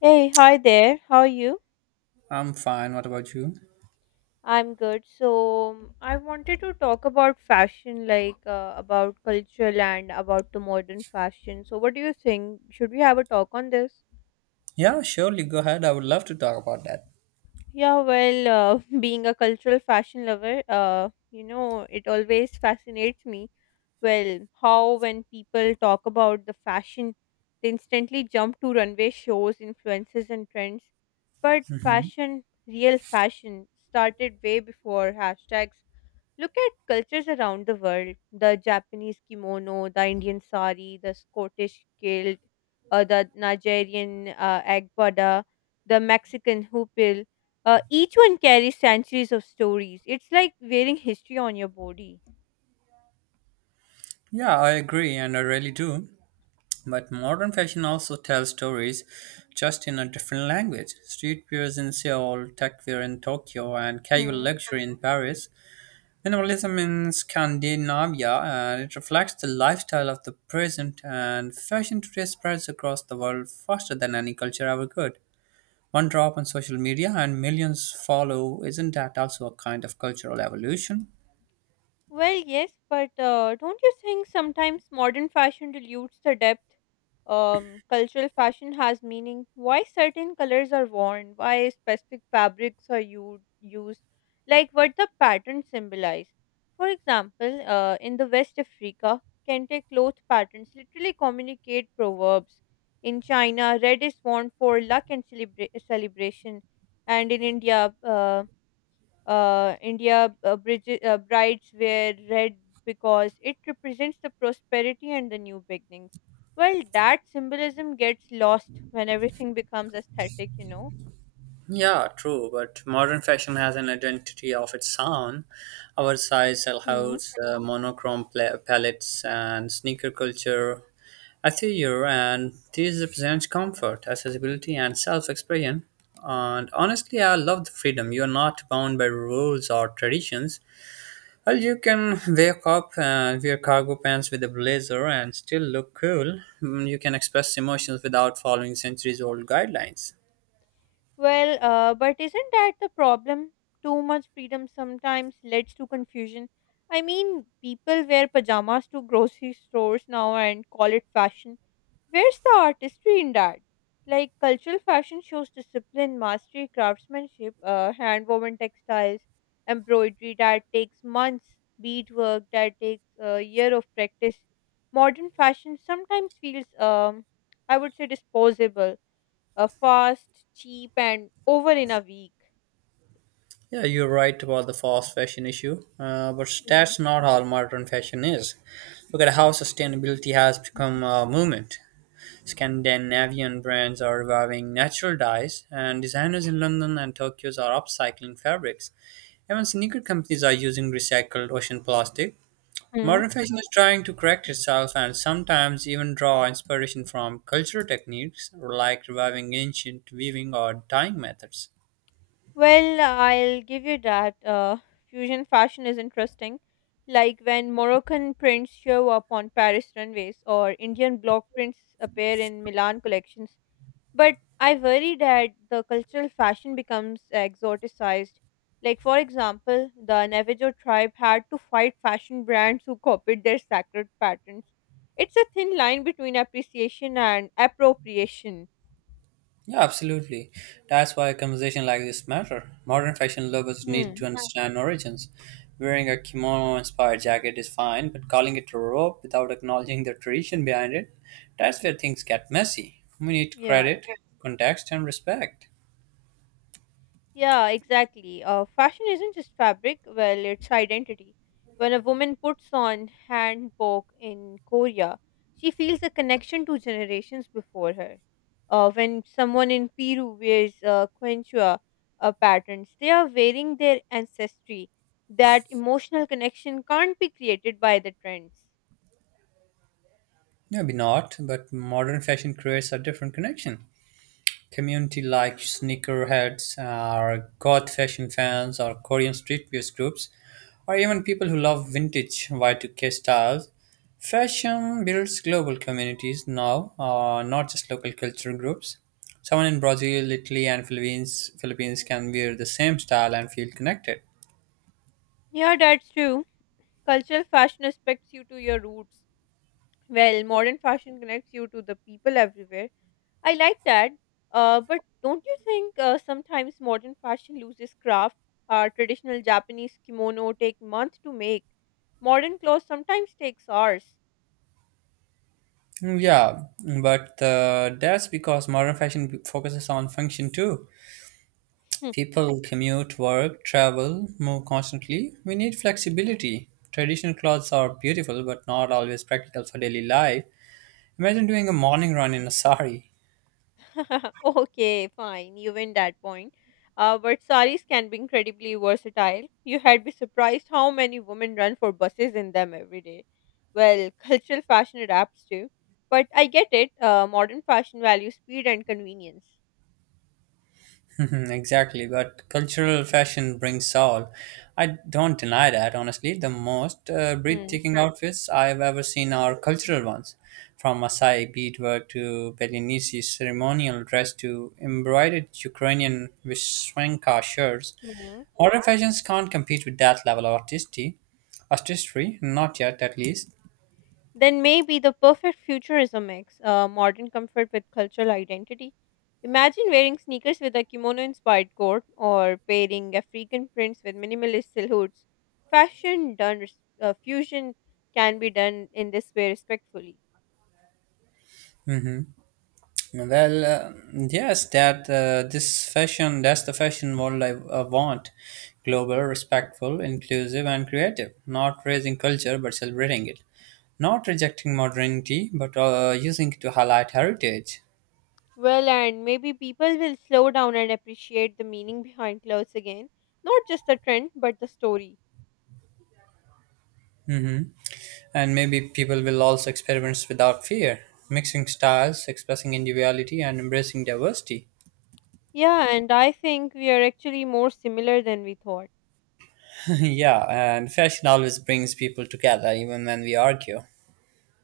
Hey, hi there. How are you? I'm fine. What about you? I'm good. So, I wanted to talk about fashion, like about cultural and about the modern fashion. So, what do you think? Should we have a talk on this? Yeah, surely. Go ahead. I would love to talk about that. Yeah, well, being a cultural fashion lover, it always fascinates me. Well, how when people talk about the fashion, they instantly jump to runway shows, influences, and trends. But Mhm. fashion, real fashion, started way before hashtags. Look at cultures around the world: the Japanese kimono, the Indian sari, the Scottish kilt, the Nigerian agbada, the Mexican hoopil. Each one carries centuries of stories. It's like wearing history on your body. Yeah, I agree, and I really do. But modern fashion also tells stories just in a different language. Streetwear in Seoul, techwear in Tokyo, and casual Hmm. luxury in Paris. Minimalism in Scandinavia, and it reflects the lifestyle of the present, and fashion today spreads across the world faster than any culture ever could. One drop on social media and millions follow. Isn't that also a kind of cultural evolution? Well, yes, but don't you think sometimes modern fashion dilutes the depth? Cultural fashion has meaning. Why certain colors are worn? Why specific fabrics are used? Like what the patterns symbolize. For example, in the West Africa, kente cloth patterns literally communicate proverbs. In China, red is worn for luck and celebration, and in India, India brides wear red because it represents the prosperity and the new beginnings. Well, that symbolism gets lost when everything becomes aesthetic. Yeah, true, but modern fashion has an identity of its own. Oversized Hmm. silhouettes, monochrome palettes, and sneaker culture. Atelier, and these represents comfort, accessibility, and self-expression. And honestly, I love the freedom. You are not bound by rules or traditions. Well, you can wake up and wear cargo pants with a blazer and still look cool. You can express emotions without following centuries old guidelines. Well, but isn't that the problem? Too much freedom sometimes leads to confusion. I mean, people wear pajamas to grocery stores now and call it fashion. Where's the artistry in that? Like cultural fashion shows discipline, mastery, craftsmanship, hand woven textiles, embroidery that takes months, beadwork that takes a year of practice. Modern fashion sometimes feels, I would say, disposable, fast, cheap, and over in a week. Yeah, you're right about the fast fashion issue, but that's not how modern fashion is. Look at how sustainability has become a movement. Scandinavian brands are reviving natural dyes, and designers in London and Tokyo are upcycling fabrics. Even sneaker companies are using recycled ocean plastic. Mm. Modern fashion is trying to correct itself and sometimes even draw inspiration from cultural techniques like reviving ancient weaving or dyeing methods. Well, I'll give you that. Fusion fashion is interesting. Like when Moroccan prints show up on Paris runways or Indian block prints appear in Milan collections. But I worry that the cultural fashion becomes exoticized. Like, for example, the Navajo tribe had to fight fashion brands who copied their sacred patterns. It's a thin line between appreciation and appropriation. Yeah, absolutely. That's why a conversation like this matter. Modern fashion lovers need to Hmm. understand origins. Wearing a kimono-inspired jacket is fine, but calling it a robe without acknowledging the tradition behind it, that's where things get messy. We need Yeah. credit, context, and respect. Yeah, exactly. Fashion isn't just fabric, well, it's identity. When a woman puts on hanbok in Korea, she feels a connection to generations before her. When someone in Peru wears quechua patterns, they are wearing their ancestry. That emotional connection can't be created by the trends. Maybe not, but modern fashion creates a different connection. Community like sneakerheads or goth fashion fans or Korean street views groups or even people who love vintage Y2K styles. Fashion builds global communities now, not just local cultural groups. Someone in Brazil, Italy, and Philippines can wear the same style and feel connected. Yeah, that's true. Cultural fashion aspects you to your roots. Well, modern fashion connects you to the people everywhere. I like that. But don't you think sometimes modern fashion loses craft? Our traditional Japanese kimono take months to make. Modern clothes sometimes takes hours. Yeah, but that's because modern fashion focuses on function too. Hmm. People commute, work, travel, move constantly. We need flexibility. Traditional clothes are beautiful but not always practical for daily life. Imagine doing a morning run in a sari. Okay, fine. You win that point. But saris can be incredibly versatile. You had be surprised how many women run for buses in them every day. Well, cultural fashion adapts too. But I get it. Modern fashion values speed and convenience. Exactly, but cultural fashion brings all. I don't deny that, honestly. The most breathtaking outfits I've ever seen are cultural ones, from Maasai beadwork to Belize ceremonial dress to embroidered Ukrainian Vishwenka shirts. Hmm. Modern fashions can't compete with that level of artistry, not yet at least. Then maybe the perfect future is a mix, modern comfort with cultural identity. Imagine wearing sneakers with a kimono inspired coat or pairing African prints with minimalist silhouettes. Fashion done, fusion can be done in this way respectfully. Well, yes, that's the fashion world I want. Global, Mm. respectful, inclusive, and creative. Not raising culture, but celebrating it. Not rejecting modernity, but using it to highlight heritage. Well, and maybe people will slow down and appreciate the meaning behind clothes again, not just the trend, but the story. Hmm. And maybe people will also experiment without fear, mixing styles, expressing individuality, and embracing diversity. Yeah, and I think we are actually more similar than we thought. Yeah, and fashion always brings people together, even when we argue.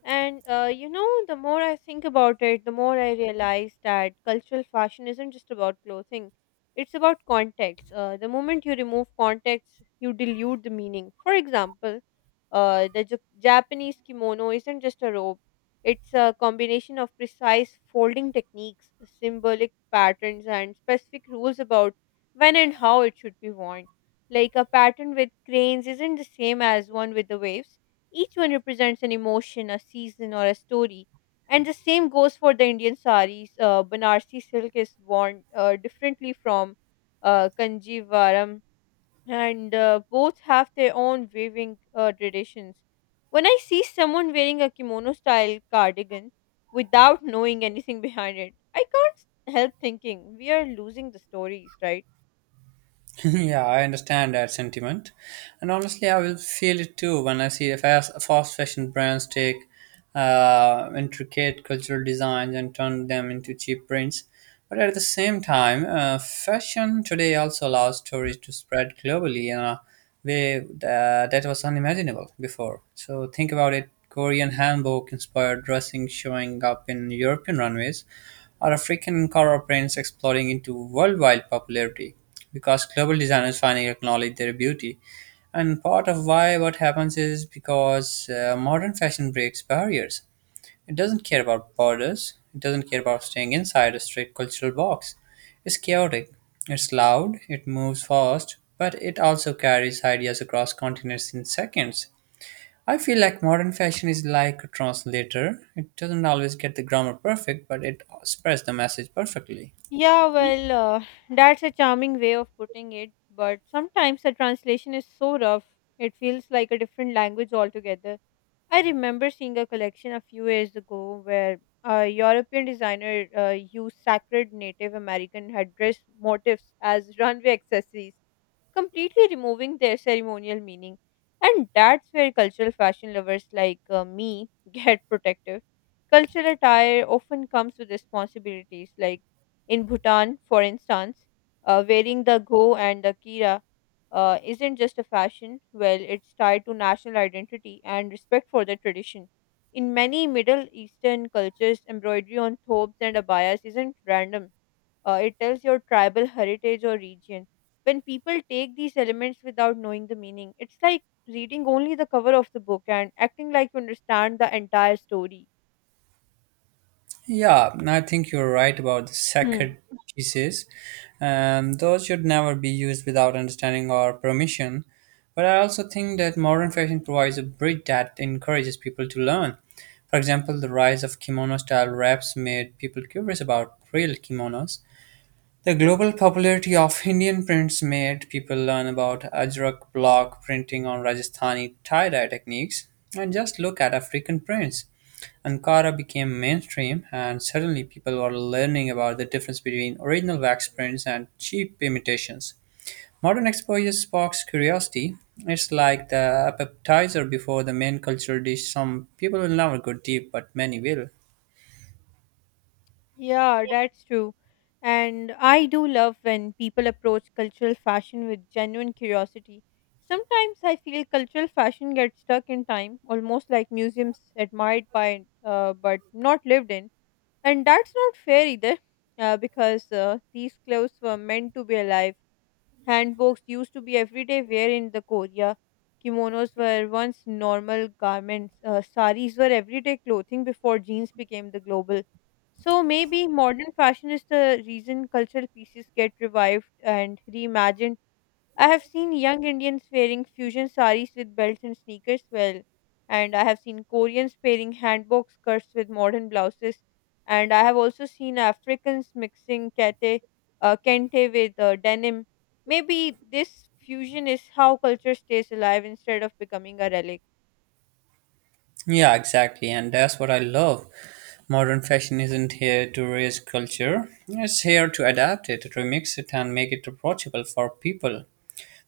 The more I think about it, the more I realize that cultural fashion isn't just about clothing. It's about context. The moment you remove context, you dilute the meaning. For example, Japanese kimono isn't just a robe, it's a combination of precise folding techniques, symbolic patterns, and specific rules about when and how it should be worn. Like a pattern with cranes isn't the same as one with the waves. Each one represents an emotion, a season, or a story. And the same goes for the Indian saris. Banarsi silk is worn differently from Kanjivaram, and both have their own weaving traditions. When I see someone wearing a kimono style cardigan without knowing anything behind it, I can't help thinking we are losing the stories, right? Yeah, I understand that sentiment. And honestly, I will feel it too when I see the fast fashion brands take intricate cultural designs and turn them into cheap prints. But at the same time, fashion today also allows stories to spread globally in a way that was unimaginable before. So think about it: Korean hanbok inspired dressing showing up in European runways, or African color prints exploding into worldwide popularity because global designers finally acknowledge their beauty. And part of why what happens is because modern fashion breaks barriers. It doesn't care about borders, it doesn't care about staying inside a strict cultural box. It's chaotic, it's loud, it moves fast, but it also carries ideas across continents in seconds. I feel like modern fashion is like a translator. It doesn't always get the grammar perfect, but it spreads the message perfectly. Yeah, well, that's a charming way of putting it, but sometimes the translation is so rough, it feels like a different language altogether. I remember seeing a collection a few years ago where a European designer used sacred Native American headdress motifs as runway accessories, completely removing their ceremonial meaning. And that's where cultural fashion lovers like me get protective. Cultural attire often comes with responsibilities, like in Bhutan, for instance, wearing the go and the kira isn't just a fashion, well, it's tied to national identity and respect for the tradition. In many Middle Eastern cultures, embroidery on thobes and abayas isn't random, it tells your tribal heritage or region. When people take these elements without knowing the meaning, it's like reading only the cover of the book and acting like you understand the entire story. Yeah, I think you're right about the Hmm. sacred pieces. Those should never be used without understanding or permission. But I also think that modern fashion provides a bridge that encourages people to learn. For example, the rise of kimono style wraps made people curious about real kimonos. The global popularity of Indian prints made people learn about Ajrak block printing on Rajasthani tie dye techniques. And just look at African prints. Ankara became mainstream, and suddenly people were learning about the difference between original wax prints and cheap imitations. Modern exposure sparks curiosity. It's like the appetizer before the main cultural dish. Some people will never go deep, but many will. Yeah, that's true. And I do love when people approach cultural fashion with genuine curiosity. Sometimes I feel cultural fashion gets stuck in time, almost like museums admired by but not lived in. And that's not fair either, because these clothes were meant to be alive. Handbooks used to be everyday wear in the Korea. Kimonos were once normal garments. Saris were everyday clothing before jeans became the global. So maybe modern fashion is the reason cultural pieces get revived and reimagined. I have seen young Indians wearing fusion saris with belts and sneakers, well, and I have seen Koreans pairing hanbok skirts with modern blouses, and I have also seen Africans mixing kente with denim. Maybe this fusion is how culture stays alive instead of becoming a relic. Yeah, exactly, and that's what I love. Modern fashion isn't here to raise culture, it's here to adapt it, remix it, and make it approachable for people.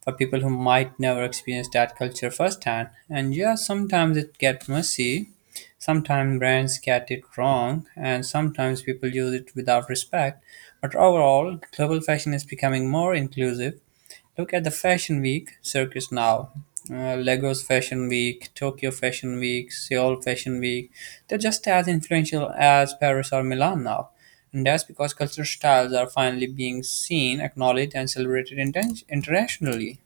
Who might never experience that culture firsthand. And yeah, sometimes it gets messy, sometimes brands get it wrong, and sometimes people use it without respect. But overall, global fashion is becoming more inclusive. Look at the Fashion Week circus now. Lagos Fashion Week, Tokyo Fashion Week, Seoul Fashion Week, they're just as influential as Paris or Milan now. And that's because cultural styles are finally being seen, acknowledged, and celebrated internationally.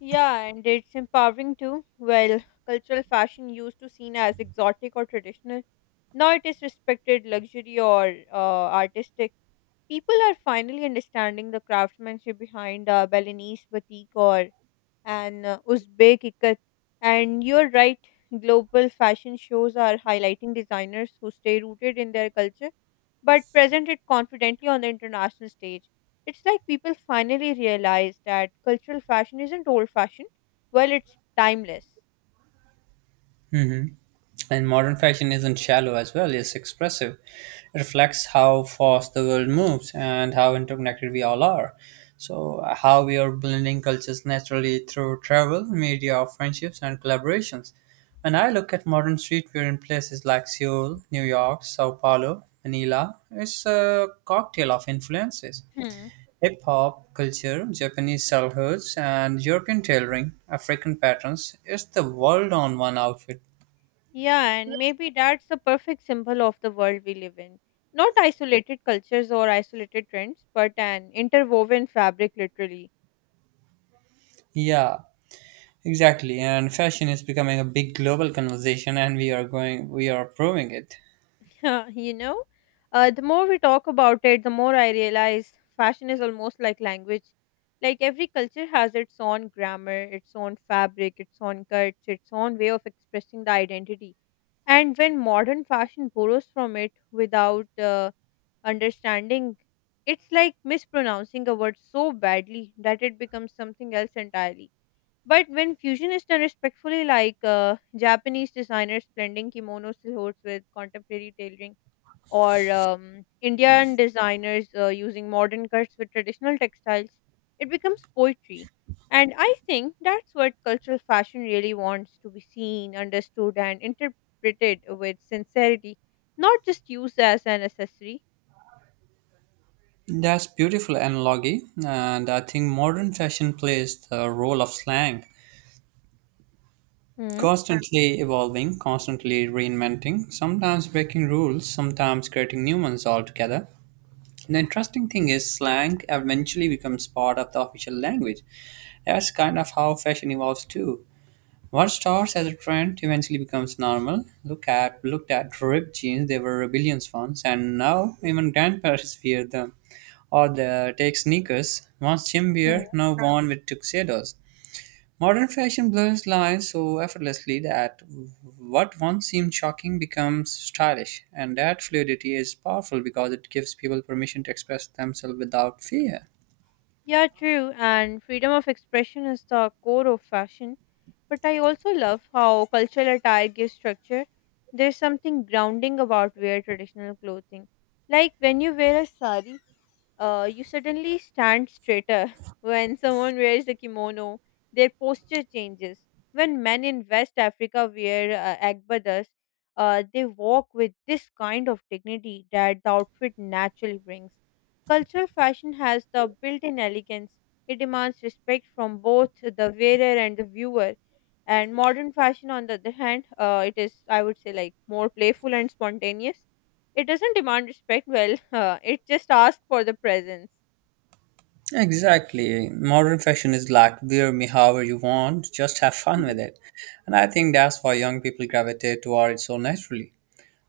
Yeah, and it's empowering too. Well, cultural fashion used to seen as exotic or traditional. Now it is respected luxury or artistic. People are finally understanding the craftsmanship behind a Balinese batik or and Uzbek ikat. And you're right, global fashion shows are highlighting designers who stay rooted in their culture but present it confidently on the international stage. It's like people finally realize that cultural fashion isn't old fashioned, well, it's timeless. Hmm. And modern fashion isn't shallow as well, it's expressive. It reflects how fast the world moves and how interconnected we all are. So, how we are blending cultures naturally through travel, media, friendships, and collaborations. When I look at modern streetwear in places like Seoul, New York, Sao Paulo, Manila, it's a cocktail of influences: Hmm. hip hop culture, Japanese childhoods, and European tailoring, African patterns. It's the world on one outfit. Yeah, and maybe that's the perfect symbol of the world we live in. Not isolated cultures or isolated trends, but an interwoven fabric, literally. Yeah, exactly, and fashion is becoming a big global conversation, and we are proving it. Uh, you know, the more we talk about it, the more I realize fashion is almost like language. Like every culture has its own grammar, its own fabric, its own cuts, its own way of expressing the identity. And when modern fashion borrows from it without understanding, it's like mispronouncing a word so badly that it becomes something else entirely. But when fusion is done respectfully, like Japanese designers blending kimono silhouettes with contemporary tailoring, or Indian designers using modern cuts with traditional textiles, it becomes poetry. And I think that's what cultural fashion really wants: to be seen, understood, and interpreted with sincerity, not just used as an accessory. That's beautiful analogy, and I think modern fashion plays the role of slang, Hmm. constantly evolving, constantly reinventing, sometimes breaking rules, sometimes creating new ones altogether. The interesting thing is, slang eventually becomes part of the official language. That's kind of how fashion evolves too. What starts as a trend eventually becomes normal. Look at ripped jeans; they were rebellions once, and now even grandparents wear them. Or the take sneakers, once gym Hmm. wear, now worn with tuxedos. Modern fashion blurs lines so effortlessly that what once seemed shocking becomes stylish, and that fluidity is powerful because it gives people permission to express themselves without fear. Yeah, true. And freedom of expression is the core of fashion. But I also love how cultural attire gives structure. There's something grounding about wear traditional clothing. Like when you wear a sari, you suddenly stand straighter. When someone wears a kimono, their posture changes. When men in West Africa wear agbadas, they walk with this kind of dignity that the outfit naturally brings. Cultural fashion has the built in elegance, it demands respect from both the wearer and the viewer. And modern fashion, on the other hand, it is, I would say, like more playful and spontaneous. It doesn't demand respect, well, it just asks for the presence. Exactly. Modern fashion is like wear me however you want, just have fun with Mhm. it. And I think that's why young people gravitate toward it so naturally.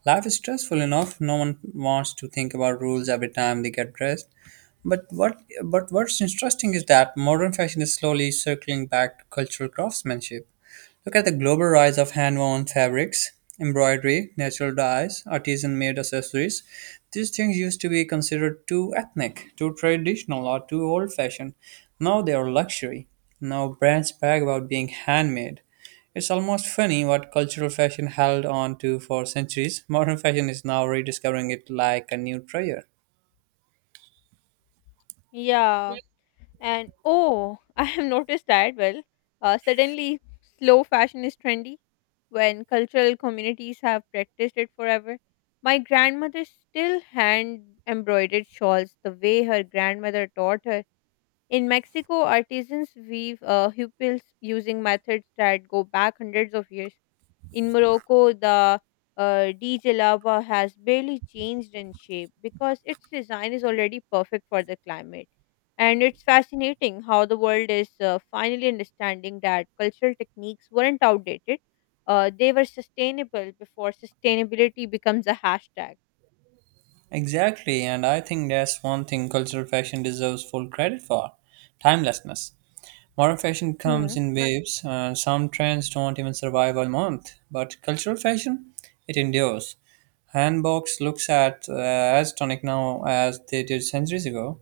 Life is stressful enough, no one wants to think about rules every time they get dressed. But what's interesting is that modern fashion is slowly circling back to cultural craftsmanship. Look at the global rise of hand-woven fabrics, embroidery, natural dyes, artisan-made accessories. These things used to be considered too ethnic, too traditional, or too old-fashioned. Now they are luxury. Now brands brag about being handmade. It's almost funny what cultural fashion held on to for centuries. Modern fashion is now rediscovering it like a new treasure. Yeah, and oh, I have noticed that. Well, suddenly slow fashion is trendy when cultural communities have practiced it forever. My grandmother still hand embroidered shawls the way her grandmother taught her. In Mexico, artisans weave hupils using methods that go back hundreds of years. In Morocco, the Djalaba has barely changed in shape because its design is already perfect for the climate. And it's fascinating how the world is finally understanding that cultural techniques weren't outdated. They were sustainable before sustainability becomes a hashtag. Exactly, and I think that's one thing cultural fashion deserves full credit for timelessness. Modern fashion comes in waves, some trends don't even survive a month, but cultural fashion, it endures. Handbox looks at as tonic now as they did centuries ago.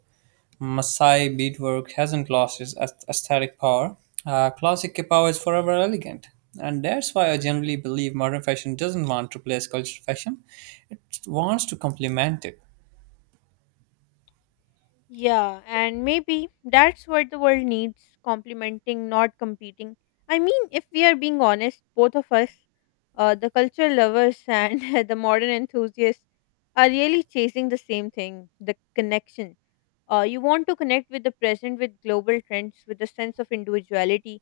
Maasai beadwork hasn't lost its aesthetic power. Classic power is forever elegant. And that's why I generally believe modern fashion doesn't want to replace cultural fashion. It wants to complement it. Yeah, and maybe that's what the world needs: complementing, not competing. I mean, if we are being honest, both of us, the cultural lovers and the modern enthusiasts, are really chasing the same thing: the connection. You want to connect with the present, with global trends, with a sense of individuality.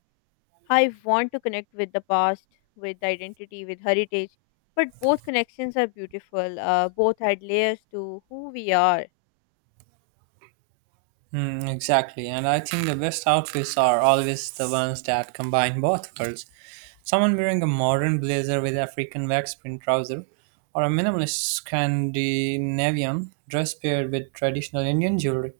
I want to connect with the past, with identity, with heritage. But both connections are beautiful, both add layers to who we are. Mm, exactly. And I think the best outfits are always the ones that combine both worlds. Someone wearing a modern blazer with African wax print trouser, or a minimalist Scandinavian dress paired with traditional Indian jewelry,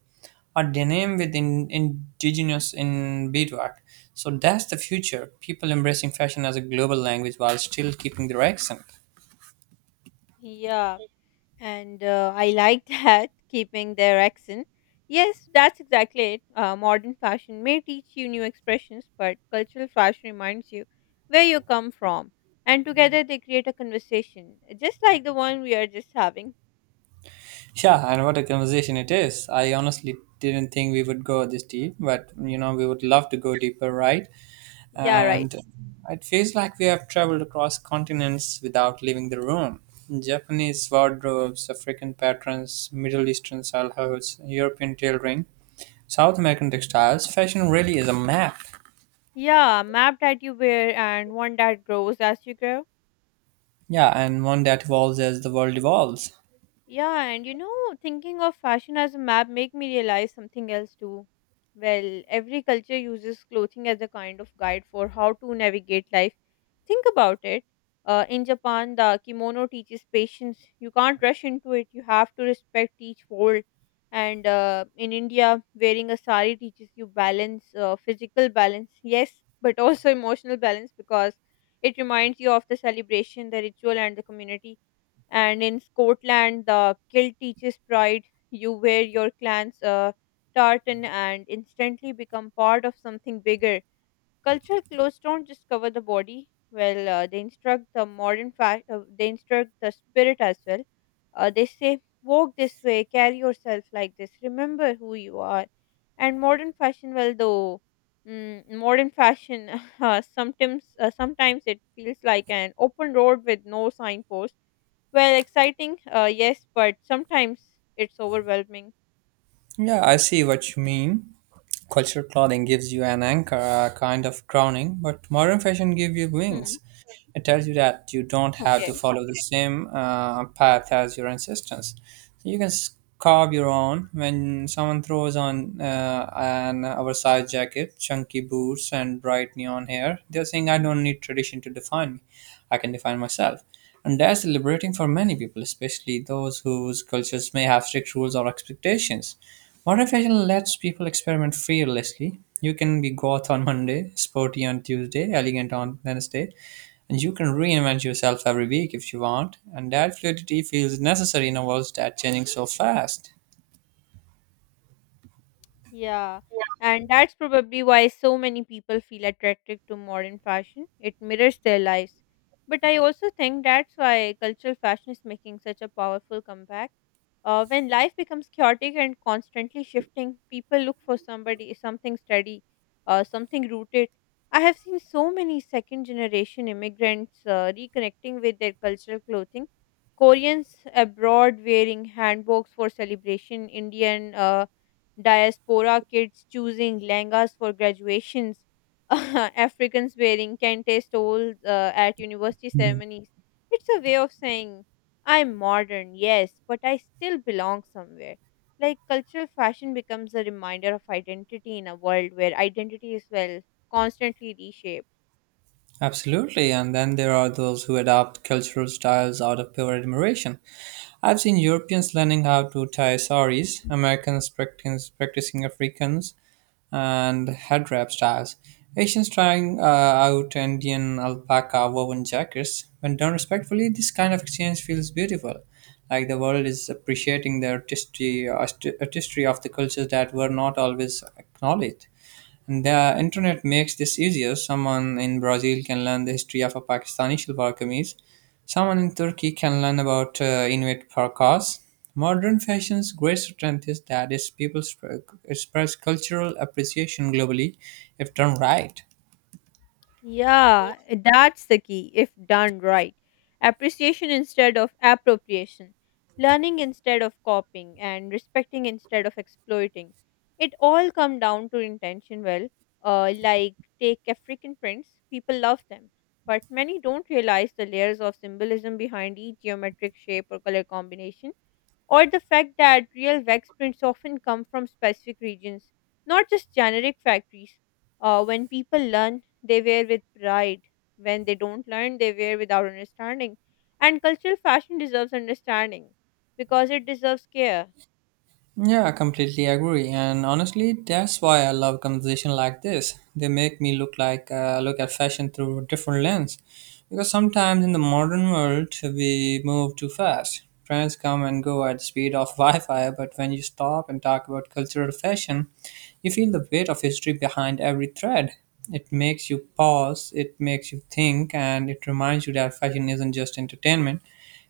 or denim with indigenous in beadwork. So that's the future. People embracing fashion as a global language while still keeping their accent. Yeah. and I like that, keeping their accent. Yes, that's exactly it. Modern fashion may teach you new expressions, but cultural fashion reminds you where you come from, and together they create a conversation, just like the one we are just having. Yeah, and what a conversation it is. I honestly didn't think we would go this deep, but we would love to go deeper, right? Yeah, right. And it feels like we have traveled across continents without leaving the room. Japanese wardrobes, African patterns, Middle Eastern style hoods, European tailoring, South American textiles, fashion really is a map. Yeah, map that you wear and one that grows as you grow. Yeah, and one that evolves as the world evolves. Yeah, and you know, thinking of fashion as a map make me realize something else too. Well, every culture uses clothing as a kind of guide for how to navigate life. Think about it. In Japan, the kimono teaches patience. You can't rush into it. You have to respect each fold. And in India, wearing a sari teaches you balance, physical balance, yes, but also emotional balance because it reminds you of the celebration, the ritual, and the community, and in Scotland, the kilt teaches pride. You wear your clan's tartan and instantly become part of something bigger. Cultural clothes don't just cover the body. Well, they instruct the modern fact. They instruct the spirit as well. They say, "Walk this way. Carry yourself like this. Remember who you are." And modern fashion, well, though. Mm, modern fashion sometimes it feels like an open road with no signpost, well, exciting, yes, but sometimes it's overwhelming. Yeah, I see what you mean. Cultural clothing gives you an anchor, a kind of crowning, but modern fashion gives you Hmm. wings. It tells you that you don't have Okay. to follow the same path as your ancestors. So you can carve your own. When someone throws on an oversized jacket, chunky boots, and bright neon hair, they're saying, I don't need tradition to define me. I can define myself. And that's liberating for many people, especially those whose cultures may have strict rules or expectations. Modern fashion lets people experiment fearlessly. You can be goth on Monday, sporty on Tuesday, elegant on Wednesday, and you can reinvent yourself every week if you want. And that fluidity feels necessary in a world that's changing so fast. Yeah, and that's probably why so many people feel attracted to modern fashion. It mirrors their lives. But I also think that's why cultural fashion is making such a powerful comeback. When life becomes chaotic and constantly shifting, people look for somebody, something steady, something rooted. I have seen so many second generation immigrants reconnecting with their cultural clothing. Koreans abroad wearing hanboks for celebration, Indian diaspora kids choosing langas for graduations, Africans wearing kente stoles at university Mhm. ceremonies. It's a way of saying, I'm modern, yes, but I still belong somewhere. Like cultural fashion becomes a reminder of identity in a world where identity is, well, constantly reshaped. Absolutely, and then there are those who adopt cultural styles out of pure admiration. I've seen Europeans learning how to tie saris, Americans practicing Africans, and head wrap styles. Asians trying out Indian alpaca woven jackets. When done respectfully, this kind of exchange feels beautiful, like the world is appreciating the artistry, artistry of the cultures that were not always acknowledged. The internet makes this easier. Someone in Brazil can learn the history of a Pakistani shalwar kameez. Someone in Turkey can learn about Inuit parkas. Modern fashion's great strength is that its people express cultural appreciation globally if done right. Yeah, that's the key if done right. Appreciation instead of appropriation, learning instead of copying, and respecting instead of exploiting. It all come down to intention. Well, like take African prints, people love them, but many don't realize the layers of symbolism behind each geometric shape or color combination, or the fact that real wax prints often come from specific regions, not just generic factories. When people learn, they wear with pride. When they don't learn, they wear without understanding. And cultural fashion deserves understanding because it deserves care. Yeah, I completely agree. And honestly, that's why I love conversation like this. They make me look like look at fashion through a different lens. Because sometimes in the modern world, we move too fast. Trends come and go at the speed of Wi-Fi, but when you stop and talk about cultural fashion, you feel the weight of history behind every thread. It makes you pause, it makes you think, and it reminds you that fashion isn't just entertainment.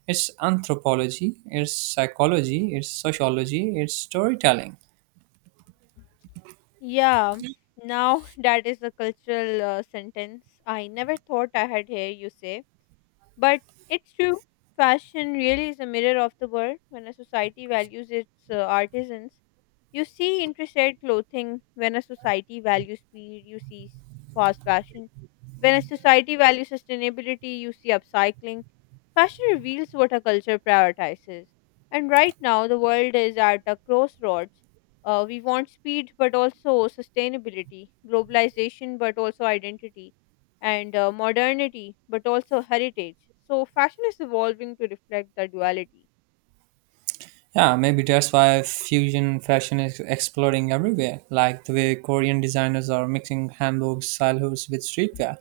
It's anthropology, it's psychology, it's sociology, it's storytelling. Yeah, now that is a cultural sentence I never thought I had heard you say. But it's true, fashion really is a mirror of the world. When a society values its artisans, you see interested clothing. When a society values speed, you see fast fashion. When a society values sustainability, you see upcycling. Fashion reveals what a culture prioritizes. And right now, the world is at a crossroads. We want speed, but also sustainability, globalization, but also identity, and modernity, but also heritage. So fashion is evolving to reflect the duality. Yeah, maybe that's why fusion fashion is exploding everywhere, like the way Korean designers are mixing Hamburg style hoods with streetwear.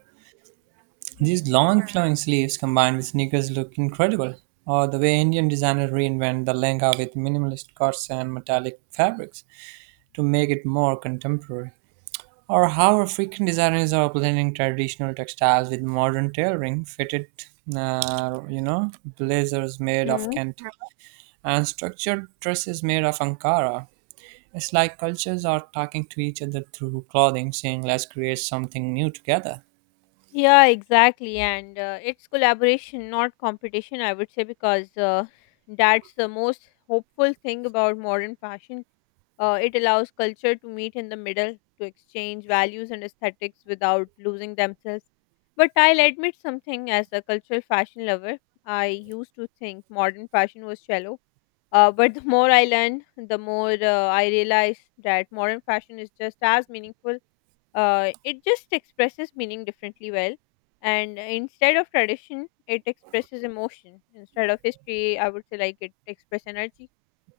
These Hmm. long flowing sleeves combined with sneakers look incredible. Or the way Indian designers reinvent the lehenga with minimalist cuts and metallic fabrics to make it more contemporary. Or how African designers are blending traditional textiles with modern tailoring, fitted, you know, blazers made of Hmm. Kent and structured dresses made of Ankara. It's like cultures are talking to each other through clothing, saying, let's create something new together. Yeah, exactly. And it's collaboration, not competition, I would say, because that's the most hopeful thing about modern fashion. It allows culture to meet in the middle, to exchange values and aesthetics without losing themselves. But I'll admit something as a cultural fashion lover. I used to think modern fashion was shallow. But the more I learn, the more I realize that modern fashion is just as meaningful. It just expresses meaning differently, well. And instead of tradition, it expresses emotion. Instead of history, I would say like it expresses energy.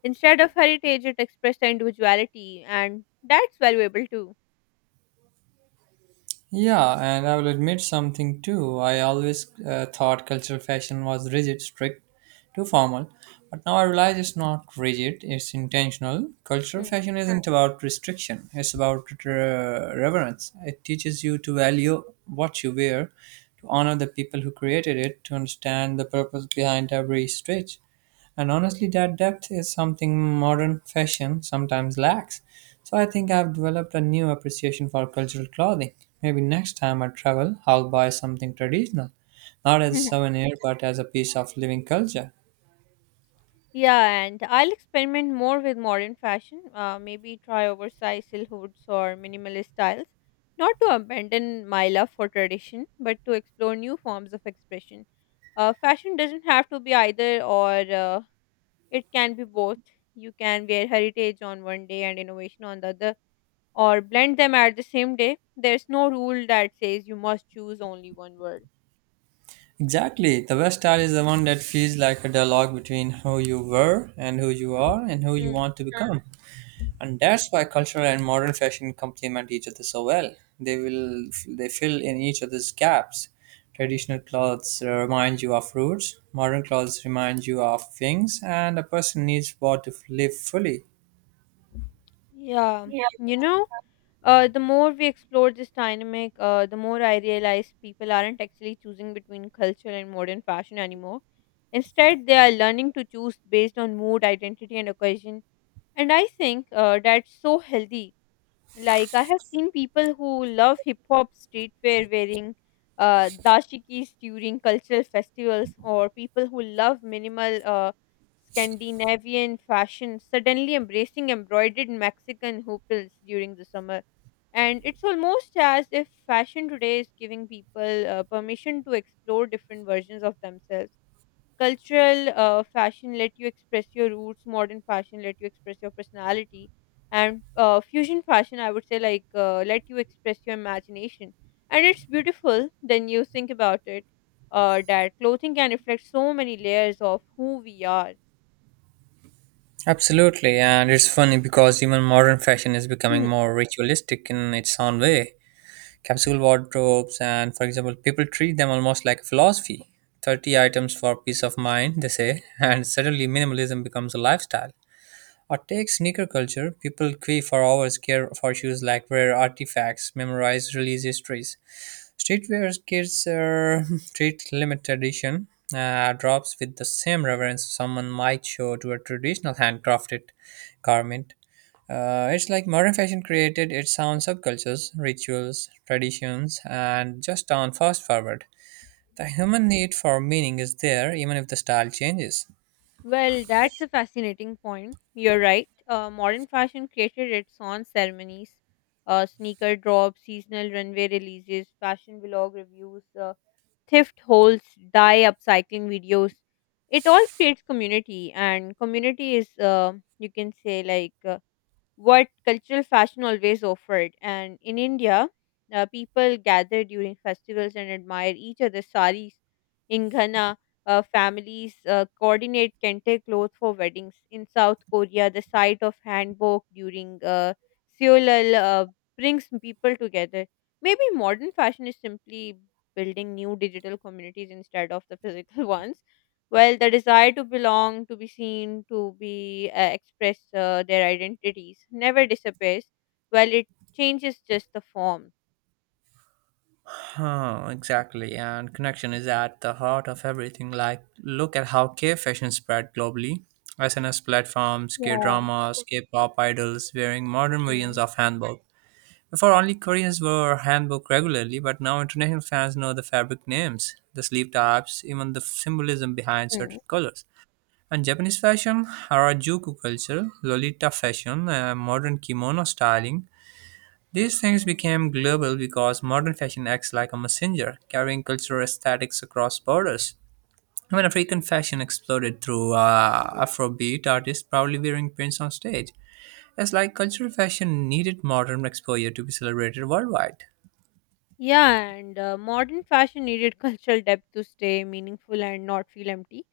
Instead of heritage, it expressed their individuality, and that's valuable too. Yeah, and I will admit something too. I always thought cultural fashion was rigid, strict, too formal. But now I realize it's not rigid, it's intentional. Cultural Hmm. fashion isn't about restriction, it's about reverence. It teaches you to value what you wear, to honor the people who created it, to understand the purpose behind every stitch. And honestly, that depth is something modern fashion sometimes lacks. So I think I've developed a new appreciation for cultural clothing. Maybe next time I travel, I'll buy something traditional, not as a souvenir, but as a piece of living culture. Yeah, and I'll experiment more with modern fashion. Maybe try oversized silhouettes or minimalist styles. Not to abandon my love for tradition, but to explore new forms of expression. Fashion doesn't have to be either or, it can be both. You can wear heritage on one day and innovation on the other, or blend them at the same day. There's no rule that says you must choose only one world. Exactly, the best style is the one that feels like a dialogue between who you were and who you are and who you Hmm. want to become. And that's why cultural and modern fashion complement each other so well. They will, they fill in each other's gaps. Traditional clothes remind you of roots, modern clothes remind you of things, and a person needs what to live fully. Yeah, Yeah. you know, the more we explore this dynamic, the more I realize people aren't actually choosing between culture and modern fashion anymore. Instead, they are learning to choose based on mood, identity, and occasion. And I think that's so healthy. Like I have seen people who love hip hop streetwear wearing dashikis during cultural festivals, or people who love minimal Scandinavian fashion suddenly embracing embroidered Mexican hoopals during the summer. And it's almost as if fashion today is giving people permission to explore different versions of themselves. Cultural fashion let you express your roots, modern fashion let you express your personality, and fusion fashion I would say like let you express your imagination, and it's beautiful then you think about it, that clothing can reflect so many layers of who we are. Absolutely, and it's funny because even modern fashion is becoming Hmm. more ritualistic in its own way. Capsule wardrobes, and for example, people treat them almost like a philosophy. 30 items for peace of mind, they say, and suddenly minimalism becomes a lifestyle. Or take sneaker culture. People queue for hours, care for shoes like rare artifacts, memorize release histories. Streetwear kids treat limited edition drops with the same reverence someone might show to a traditional handcrafted garment. It's like modern fashion created its own subcultures, rituals, traditions, and just on fast forward. The human need for meaning is there even if the style changes. Well, that's a fascinating point. You're right. Modern fashion created its own ceremonies, sneaker drops, seasonal runway releases, fashion vlog reviews, thrift hauls, dye upcycling videos. It all creates community, and community is, you can say, like, what cultural fashion always offered. And in India, people gather during festivals and admire each other's saris. In Ghana, families coordinate kente cloth for weddings. In South Korea, the sight of hanbok during Seollal brings people together. Maybe modern fashion is simply building new digital communities instead of the physical ones, well the desire to belong, to be seen, to be express their identities never disappears, well it changes just the form. Huh, exactly. And connection is at the heart of everything. Like, look at how K fashion spread globally. SNS platforms, K Yeah. dramas, K pop idols wearing modern versions Mm. of hanbok. Before, only Koreans wore hanbok regularly, but now international fans know the fabric names, the sleeve types, even the symbolism behind Mm. certain colors. And Japanese fashion, Harajuku culture, Lolita fashion, modern kimono styling, these things became global because modern fashion acts like a messenger, carrying cultural aesthetics across borders. When African fashion exploded through Afrobeat artists proudly wearing prints on stage, it's like cultural fashion needed modern exposure to be celebrated worldwide. Yeah, and modern fashion needed cultural depth to stay meaningful and not feel empty,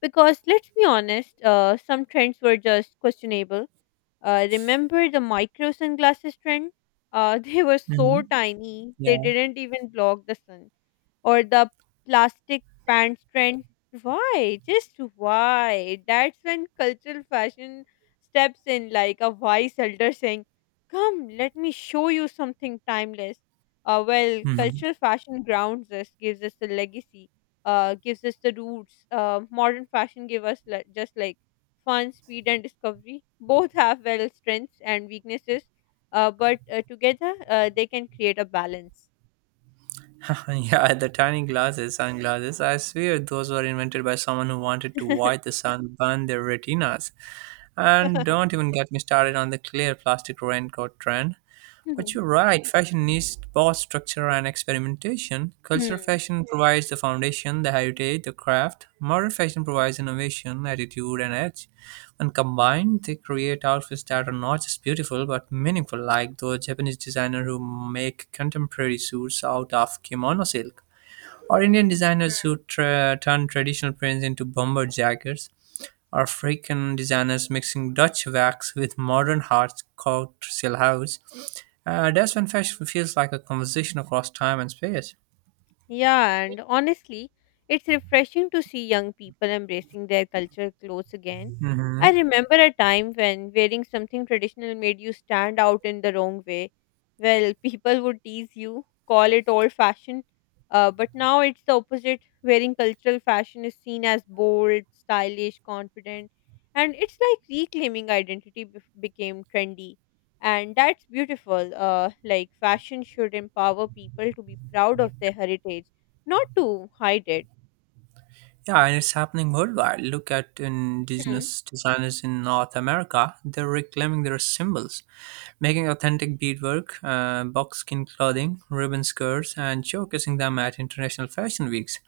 because let's be honest, some trends were just questionable. Remember the micro sunglasses trend, they were so Mhm. tiny they Yeah. didn't even block the sun, or the plastic pants trend. Why? Just why? That's when cultural fashion steps in like a wise elder saying, come, let me show you something timeless. Well, Mhm. cultural fashion grounds us, gives us the legacy, gives us the roots. Modern fashion give us just like fun, speed, and discovery. Both have well strengths and weaknesses, but together they can create a balance. Yeah, the tiny glasses, sunglasses, I swear those were invented by someone who wanted to watch the sun burn their retinas. And don't even get me started on the clear plastic raincoat trend. But you're right, fashion needs both structure and experimentation. Cultural Hmm. fashion provides the foundation, the heritage, the craft. Modern fashion provides innovation, attitude, and edge. When combined, they create outfits that are not just beautiful but meaningful, like those Japanese designers who make contemporary suits out of kimono silk, or Indian Hmm. designers who turn traditional prints into bomber jackets, or African designers mixing Dutch wax with modern hard silk house. That's when fashion feels like a conversation across time and space. Yeah, and honestly, it's refreshing to see young people embracing their cultural clothes again. Hmm. I remember a time when wearing something traditional made you stand out in the wrong way. Well, people would tease you, call it old fashioned, but now it's the opposite. Wearing cultural fashion is seen as bold, stylish, confident, and it's like reclaiming identity became trendy, and that's beautiful, like fashion should empower people to be proud of their heritage, not to hide it. Yeah, and it's happening worldwide. Look at Hmm. indigenous designers in North America. They're reclaiming their symbols, making authentic beadwork, buckskin clothing, ribbon skirts, and showcasing them at international fashion weeks.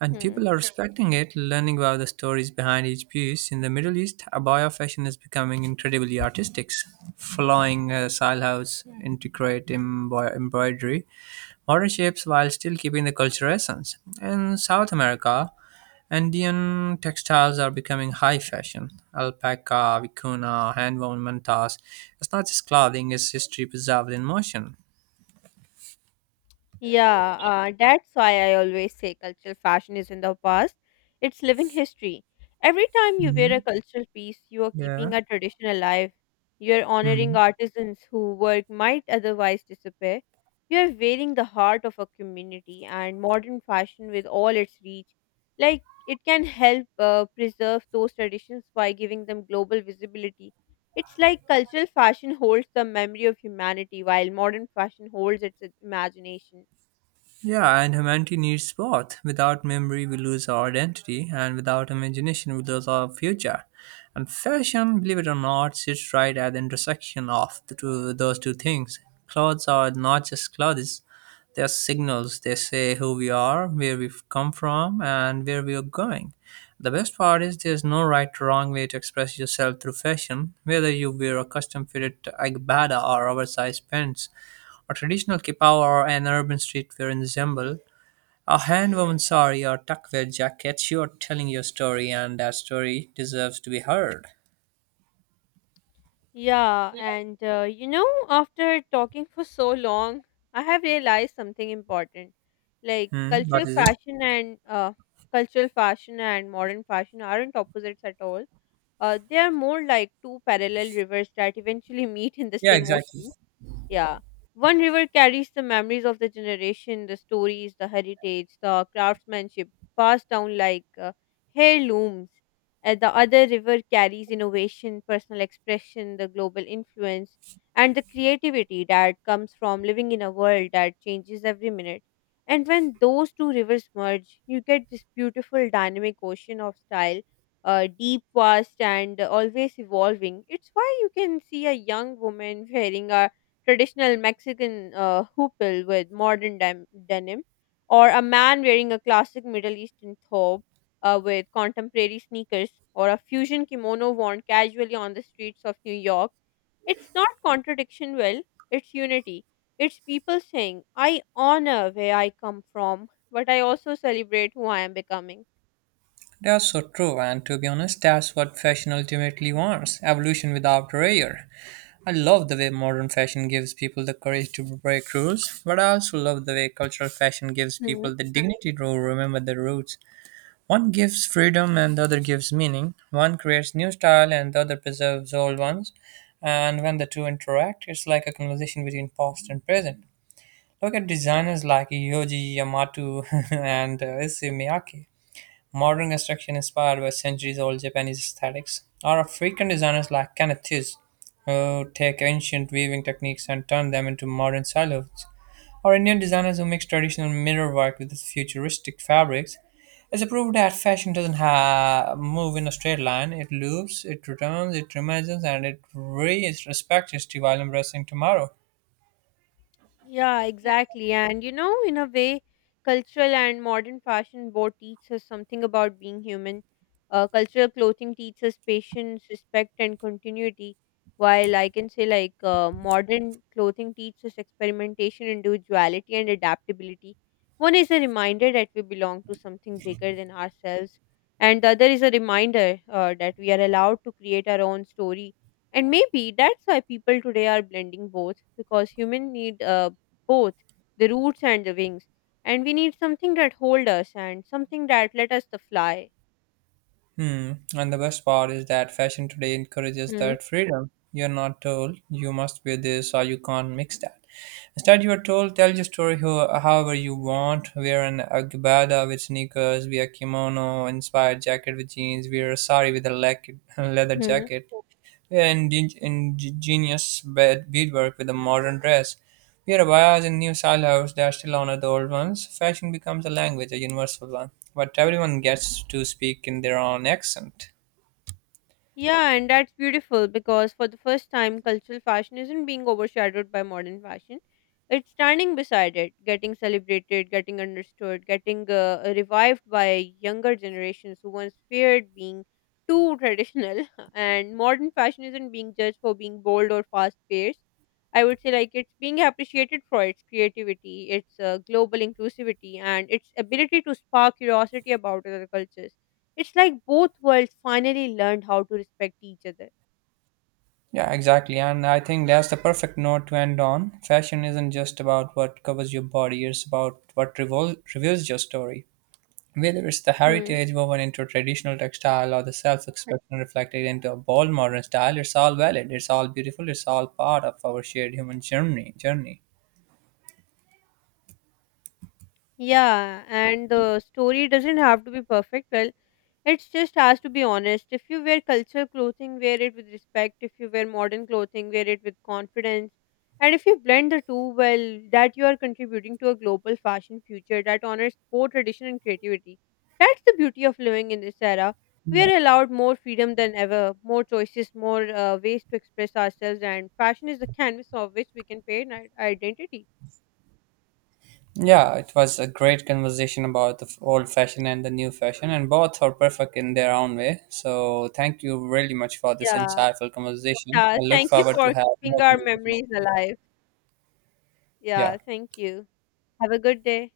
And Hmm. people are respecting it, learning about the stories behind each piece. In the Middle East, abaya fashion is becoming incredibly artistic, flowing style house, intricate embroidery, warships while still keeping the cultural essence. In South America, Andean textiles are becoming high fashion. Alpaca, vicuna, handwoven mantas. It's not just clothing; it's history preserved in motion. Yeah, that's why I always say cultural fashion is in the past. It's living history. Every time you wear a Mhm. cultural piece, you are Yeah. keeping a tradition alive. You're honoring Mhm. artisans whose work might otherwise disappear. You're wearing the heart of a community and modern fashion with all its reach. Like, it can help preserve those traditions by giving them global visibility. It's like cultural fashion holds the memory of humanity while modern fashion holds its imagination. Yeah, and humanity needs both. Without memory, we lose our identity, and without imagination, we lose our future. And fashion, believe it or not, sits right at the intersection of the two, those two things. Clothes are not just clothes, they are signals. They say who we are, where we've come from, and where we are going. The best part is there's no right or wrong way to express yourself through fashion, whether you wear a custom fitted Agbada or oversized pants, a traditional kippah or an urban streetwear ensemble, a hand-woven sari or tucked-wear jacket, you are telling your story and that story deserves to be heard. Yeah, and you know, after talking for so long, I have realized something important. Like Hmm, what cultural is it? fashion and modern fashion aren't opposites at all. They are more like two parallel rivers that eventually meet in the Yeah, same exactly. ocean. Yeah. One river carries the memories of the generation, the stories, the heritage, the craftsmanship passed down like heirlooms. The other river carries innovation, personal expression, the global influence, and the creativity that comes from living in a world that changes every minute. And when those two rivers merge, you get this beautiful dynamic ocean of style, deep, vast, and always evolving. It's why you can see a young woman wearing a traditional Mexican hoople with modern denim, or a man wearing a classic Middle Eastern thobe with contemporary sneakers, or a fusion kimono worn casually on the streets of New York. It's not contradiction, well, it's unity. It's people saying, I honor where I come from, but I also celebrate who I am becoming. That's so true, and to be honest, that's what fashion ultimately wants, evolution without prayer. I love the way modern fashion gives people the courage to break rules, but I also love the way cultural fashion gives people the dignity to remember their roots. One gives freedom and the other gives meaning. One creates new style and the other preserves old ones. And when the two interact, it's like a conversation between past and present. Look at designers like Yoji Yamato and Issey Miyake. Modern construction inspired by centuries old Japanese aesthetics. Or African designers like Kenneth Hughes, who take ancient weaving techniques and turn them into modern silos, or Indian designers who mix traditional mirror work with futuristic fabrics. It's a proof that fashion doesn't ha- move in a straight line. It loops, it returns, it reimagines, and it respects history while embracing tomorrow. Yeah, exactly. And you know, in a way, cultural and modern fashion both teach us something about being human. Cultural clothing teaches patience, respect, and continuity, while I can say, like, modern clothing teaches experimentation, individuality, and adaptability. One is a reminder that we belong to something bigger than ourselves, and the other is a reminder that we are allowed to create our own story, and maybe that's why people today are blending both because human need both the roots and the wings. And we need something that hold us and something that let us the fly. Hmm. And the best part is that fashion today encourages Hmm. that freedom. You're not told you must wear this or you can't mix that. Instead, you are told tell your story however you want. Wear an agbada with sneakers, wear a kimono inspired jacket with jeans, wear a sari with a leather Hmm. jacket. Ingenious beadwork with a modern dress. We are buyers in new style house that still honor the old ones. Fashion becomes a language, a universal one, but everyone gets to speak in their own accent. Yeah, and that's beautiful because for the first time, cultural fashion isn't being overshadowed by modern fashion. It's standing beside it, getting celebrated, getting understood, getting revived by younger generations who once feared being too traditional. And modern fashion isn't being judged for being bold or fast paced. I would say, like, it's being appreciated for its creativity, its global inclusivity, and its ability to spark curiosity about other cultures. It's like both worlds finally learned how to respect each other. Yeah, exactly. And I think that's the perfect note to end on. Fashion isn't just about what covers your body, it's about what reveals your story. Whether it's the Hmm. heritage woven into traditional textile or the self expression reflected into a bold modern style, it's all valid, it's all beautiful, it's all part of our shared human journey. Journey. Yeah, and the story doesn't have to be perfect. Well, it's just us to be honest. If you wear cultural clothing, wear it with respect. If you wear modern clothing, wear it with confidence. And if you blend the two well, that you are contributing to a global fashion future that honors both tradition and creativity. That's the beauty of living in this era. We are allowed more freedom than ever, more choices, more ways to express ourselves, and fashion is the canvas of which we can paint our identity. Yeah, it was a great conversation about the old fashion and the new fashion, and both are perfect in their own way. So, thank you really much for this Yeah. insightful conversation. Yeah. I look Thank you forward to for have keeping more our conversation. memories alive. Yeah. Yeah. Thank you. Have a good day.